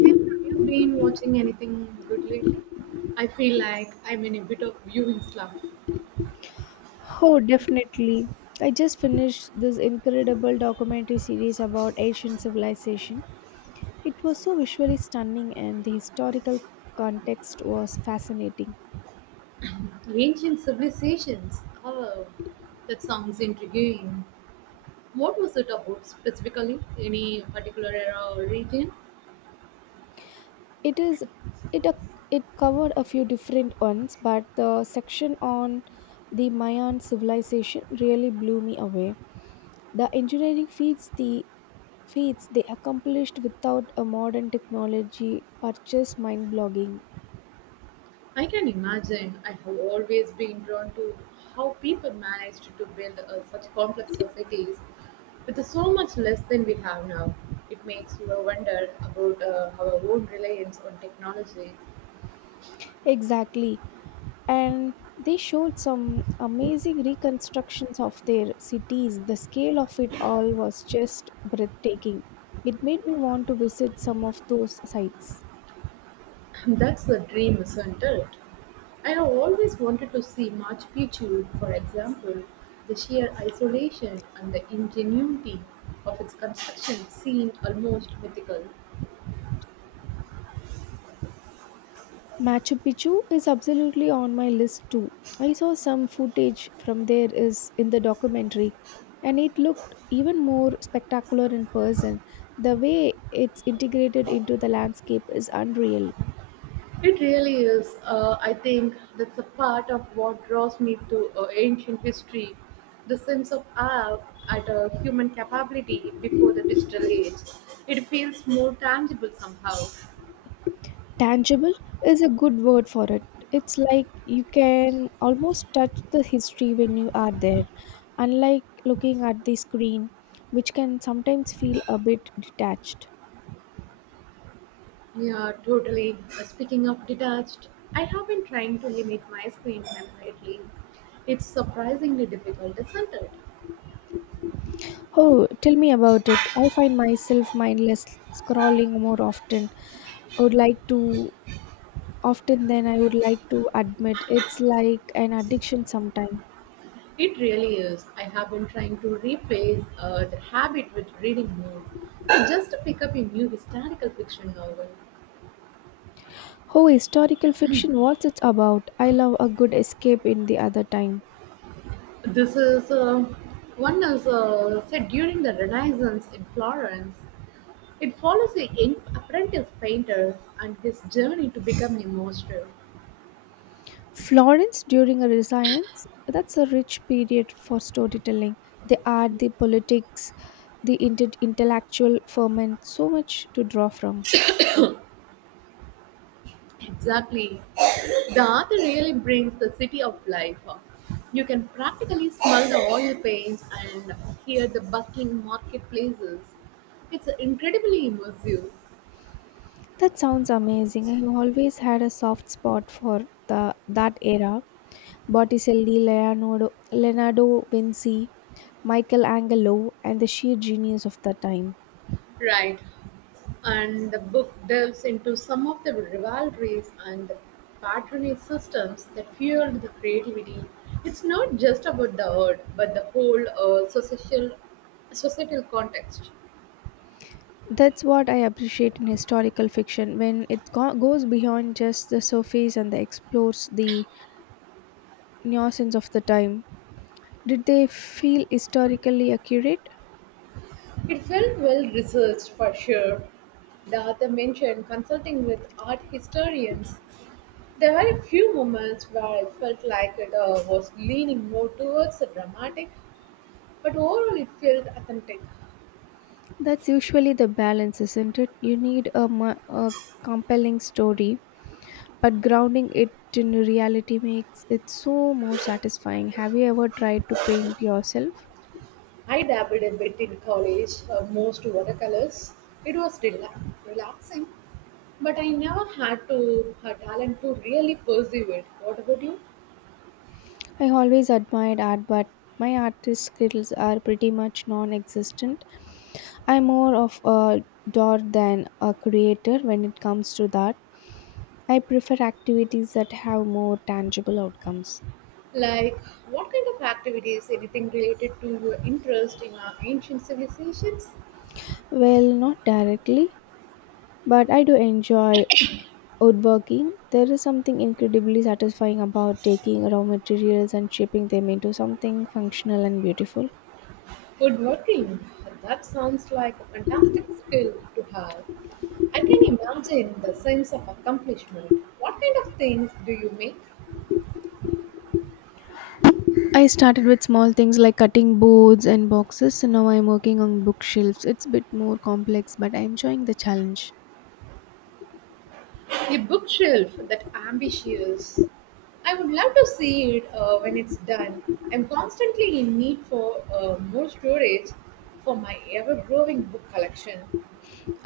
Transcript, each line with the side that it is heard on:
right: Hey, have you been watching anything good lately? I feel like I'm in a bit of viewing slump.
left: Oh, definitely. I just finished this incredible documentary series about Asian civilization. It was so visually stunning and the historical context was fascinating.
right: Ancient civilizations. Oh, that sounds intriguing. What was it about specifically? Any particular era or region?
left: It is it a- it covered a few different ones, but the section on the Mayan civilization really blew me away. The engineering feats they accomplished without a modern technology are just mind-blogging.
right: I can imagine. I have always been drawn to how people managed to build such complex societies with so much less than we have now. It makes you wonder about our own reliance on technology.
left: Exactly. And they showed some amazing reconstructions of their cities. The scale of it all was just breathtaking. It made me want to visit some of those sites.
right: That's the dream, isn't it? I have always wanted to see Machu Picchu, for example. The sheer isolation and the ingenuity of its construction seem almost mythical.
left: Machu Picchu is absolutely on my list too. I saw some footage from there is in the documentary and it looked even more spectacular in person. The way it's integrated into the landscape is unreal.
right: It really is. I think that's a part of what draws me to ancient history, the sense of awe at a human capability before the digital age. It feels more tangible somehow.
left: Tangible is a good word for it. It's like you can almost touch the history when you are there, unlike looking at the screen, which can sometimes feel a bit detached.
right: Yeah, totally. Speaking of detached, I have been trying to limit my screen time lately. It's surprisingly difficult, isn't it?
left: Oh, tell me about it. I find myself mindless scrolling more often I would like to often than I would like to admit. It's like an addiction sometimes.
right: It really is. I have been trying to replace the habit with reading more. I just pick up a new historical fiction novel.
left: Oh, historical fiction, what's it about? I love a good escape in the other time.
right: This is one is set during the Renaissance in Florence. It follows a young apprentice painter and his journey to become a master.
left: Florence during a Renaissance, that's a rich period for storytelling. The art, the politics, the intellectual ferment, so much to draw from.
right: Exactly. The art really brings the city of life. You can practically smell the oil paints and hear the bustling marketplaces. It's incredibly immersive.
left: That sounds amazing. I have always had a soft spot for the that era. Botticelli, Leonardo, Leonardo Vinci, Michelangelo, and the sheer genius of the time.
right: Right. And the book delves into some of the rivalries and the patronage systems that fueled the creativity. It's not just about the art, but the whole social, societal context.
left: That's what I appreciate in historical fiction, when it goes beyond just the surface and the explores the nuances of the time. Did they feel historically accurate?
right: It felt well researched for sure. The author mentioned consulting with art historians. There were a few moments where I felt like it was leaning more towards the dramatic, but overall it felt authentic.
left: That's usually the balance, isn't it? You need a compelling story, but grounding it in reality makes it so more satisfying. Have you ever tried to paint yourself?
right: I dabbled a bit in college, most watercolors. It was relaxing, but I never had to her talent to really pursue it. What about you?
left: I always admired art, but my artist skills are pretty much non existent. I'm more of a door than a creator when it comes to that. I prefer activities that have more tangible outcomes.
right: Like, what kind of activities, anything related to your interest in our ancient civilizations?
left: Well, not directly. But I do enjoy woodworking. There is something incredibly satisfying about taking raw materials and shaping them into something functional and beautiful.
right: Woodworking. That sounds like a fantastic skill to have. I can imagine the sense of accomplishment. What kind of things do you make?
left: I started with small things like cutting boards and boxes, so now I'm working on bookshelves. It's a bit more complex, but I'm enjoying the challenge.
right: A bookshelf that ambitious. I would love to see it when it's done. I'm constantly in need for more storage for my ever growing book collection.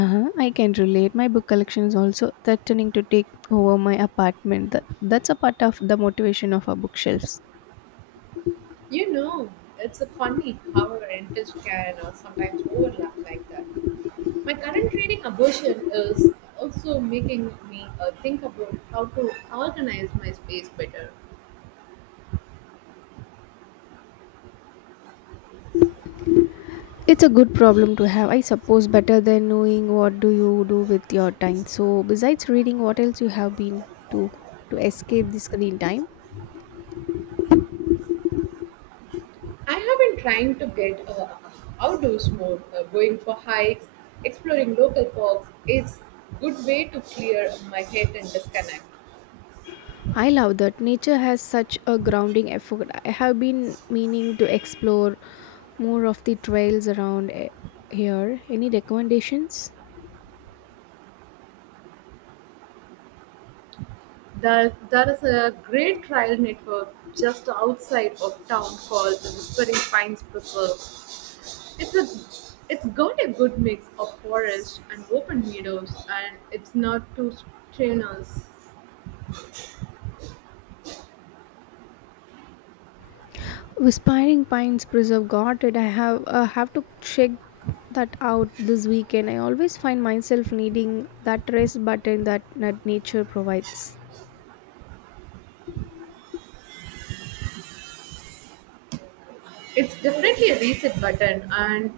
left: Uh-huh, I can relate. My book collection is also threatening to take over my apartment. That's a part of the motivation of our bookshelves.
right: You know, it's a funny how our interests can sometimes overlap like that. My current reading abortion is also making me think about how to organize my space better.
left: It's a good problem to have, I suppose, better than knowing what do you do with your time. So, besides reading, what else you have been to to escape the screen time?
right: I have been trying to get outdoors more, going for hikes, exploring local parks. It's good way to clear my head and disconnect.
left: I love that nature has such a grounding effect. I have been meaning to explore more of the trails around here. Any recommendations?
right: There is a great trail network just outside of town called the Whispering Pines Preserve. It's a it's got a good mix of forest and open meadows, and it's not too strenuous.
left: Whispering Pines Preserve. Got it. I have to check that out this weekend. I always find myself needing that rest button that nature provides.
right: It's definitely a reset button, and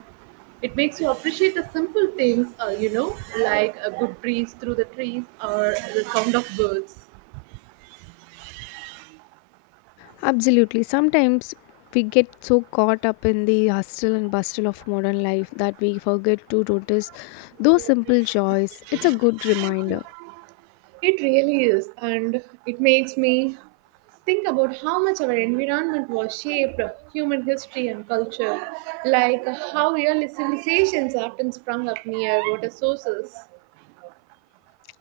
right: it makes you appreciate the simple things, you know, like a good breeze through the trees or the sound of birds.
left: Absolutely. Sometimes we get so caught up in the hustle and bustle of modern life that we forget to notice those simple joys. It's a good reminder.
right: It really is, and it makes me think about how much our environment was shaped human history and culture, like how early civilizations often sprung up near water sources.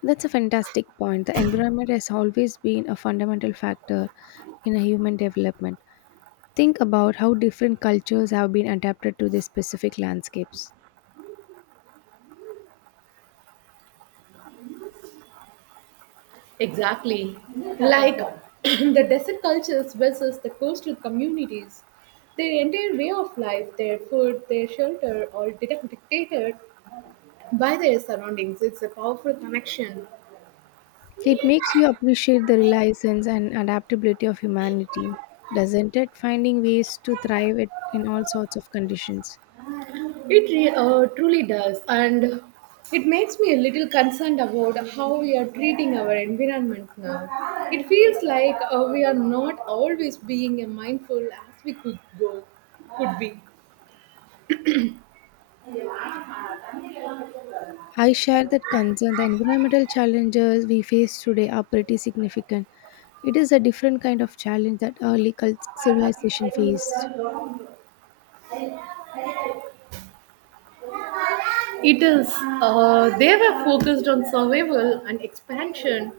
left: That's a fantastic point. The environment has always been a fundamental factor in a human development. Think about how different cultures have been adapted to their specific landscapes.
right: Exactly. Like the desert cultures versus the coastal communities. Their entire way of life, their food, their shelter, all dictated by their surroundings. It's a powerful connection.
left: It makes you appreciate the resilience and adaptability of humanity, doesn't it? Finding ways to thrive it in all sorts of conditions.
right: It truly does. And it makes me a little concerned about how we are treating our environment now. It feels like we are not always being mindful as we could go, could be.
left: I share that concern. The environmental challenges we face today are pretty significant. It is a different kind of challenge that early civilization faced.
right: It is. They were focused on survival and expansion,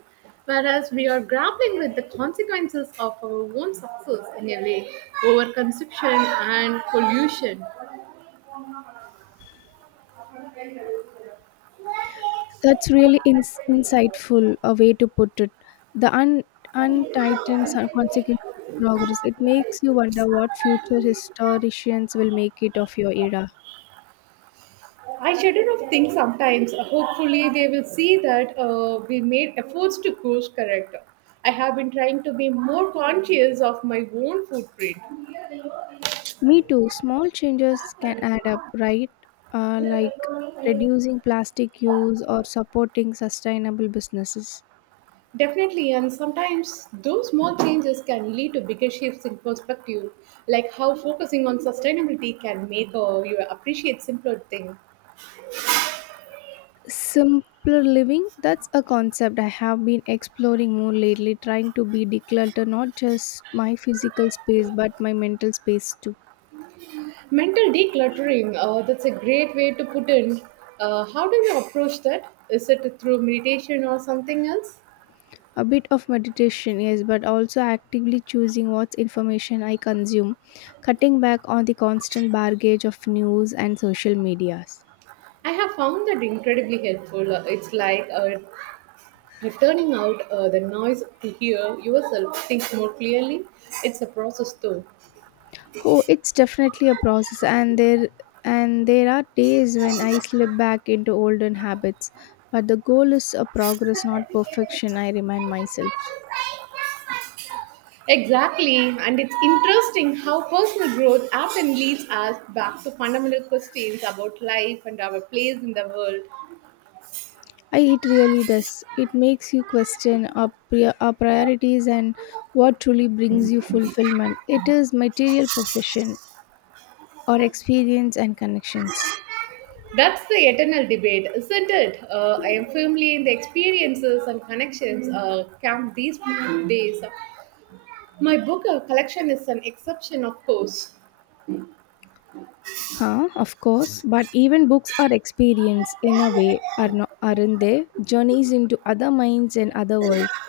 right: whereas we are grappling with the consequences of our own success in a way, overconsumption and pollution.
left: That's really insightful a way to put it. The un untightened consequence of progress. It makes you wonder what future historians will make it of your era.
right: I shudder of things sometimes. Hopefully, they will see that we made efforts to course correct. I have been trying to be more conscious of my own footprint.
left: Me too. Small changes can add up, right? Like reducing plastic use or supporting sustainable businesses.
right: Definitely, and sometimes those small changes can lead to bigger shifts in perspective, like how focusing on sustainability can make you appreciate simpler things.
left: Simpler living, that's a concept I have been exploring more lately, trying to be declutter not just my physical space but my mental space too.
right: Mental decluttering, that's a great way to put in. How do you approach that? Is it through meditation or something else?
left: A bit of meditation, yes, but also actively choosing what information I consume, cutting back on the constant baggage of news and social medias.
right: I have found that incredibly helpful. It's like returning out the noise to hear yourself think more clearly. It's a process, though.
left: Oh, it's definitely a process, and there are days when I slip back into olden habits, but the goal is a progress, not perfection, I remind myself.
right: Exactly, and it's interesting how personal growth often leads us back to fundamental questions about life and our place in the world.
left: I, it really does. It makes you question our priorities and what truly brings you fulfillment. It is material possession or experience and connections.
right: That's the eternal debate, isn't it? I am firmly in the experiences and connections camp these days. My book collection is an exception, of course.
left: Huh, of course, but even books are experience in a way, are not, aren't they? Journeys into other minds and other worlds.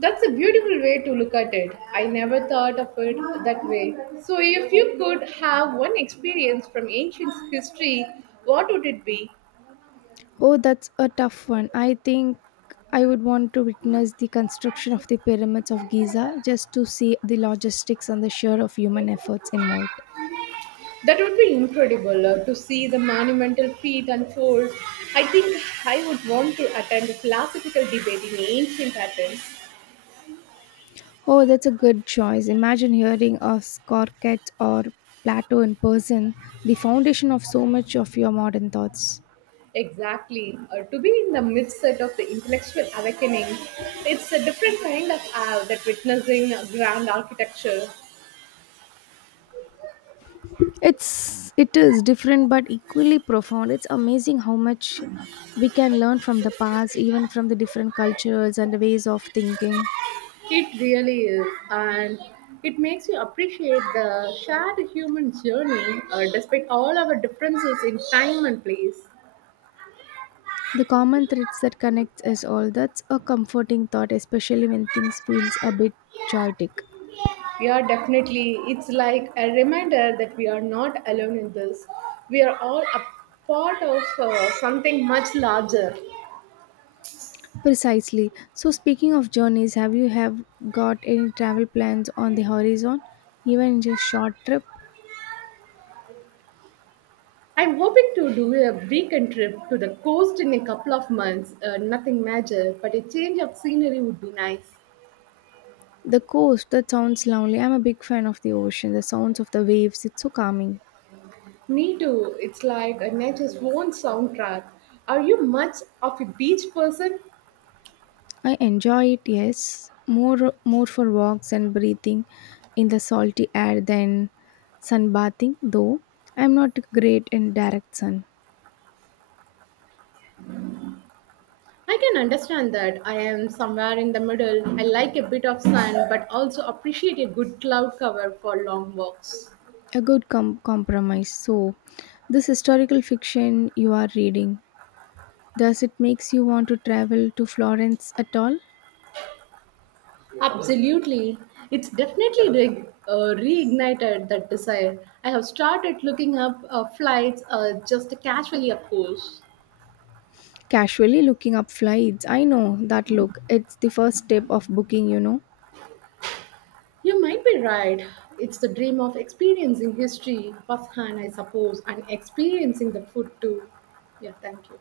right: That's a beautiful way to look at it. I never thought of it that way. So, if you could have one experience from ancient history, what would it be?
left: Oh, that's a tough one. I think I would want to witness the construction of the pyramids of Giza just to see the logistics and the share of human efforts involved.
right: That would be incredible to see the monumental feat unfold. I think I would want to attend a philosophical debate in ancient Athens.
left: Oh, that's a good choice. Imagine hearing of Scorchet or Plato in person, the foundation of so much of your modern thoughts.
right: Exactly. To be in the midset of the intellectual awakening, it's a different kind of awe that witnessing grand architecture.
left: It is different but equally profound. It's amazing how much we can learn from the past, even from the different cultures and ways of thinking.
right: It really is. And it makes you appreciate the shared human journey despite all our differences in time and place.
left: The common threads that connect us all. That's a comforting thought, especially when things feels a bit chaotic.
right: Yeah, definitely. It's like a reminder that we are not alone in this. We are all a part of something much larger.
left: Precisely. So speaking of journeys, have you have got any travel plans on the horizon? Even just short trip?
right: I'm hoping to do a weekend trip to the coast in a couple of months. Nothing major, but a change of scenery would be nice.
left: The coast, that sounds lovely. I'm a big fan of the ocean, the sounds of the waves, it's so calming.
right: Me too. It's like a nature's own soundtrack. Are you much of a beach person?
left: I enjoy it, yes. More for walks and breathing in the salty air than sunbathing, though I'm not great in direct sun.
right: I can understand that. I am somewhere in the middle. I like a bit of sun, but also appreciate a good cloud cover for long walks.
left: A good compromise. So, this historical fiction you are reading, does it makes you want to travel to Florence at all?
right: Absolutely. It's definitely reignited that desire. I have started looking up flights just casually, of course.
left: Casually looking up flights. I know that look. It's the first step of booking, you know.
right: You might be right. It's the dream of experiencing history firsthand, I suppose, and experiencing the food too. Yeah, thank you.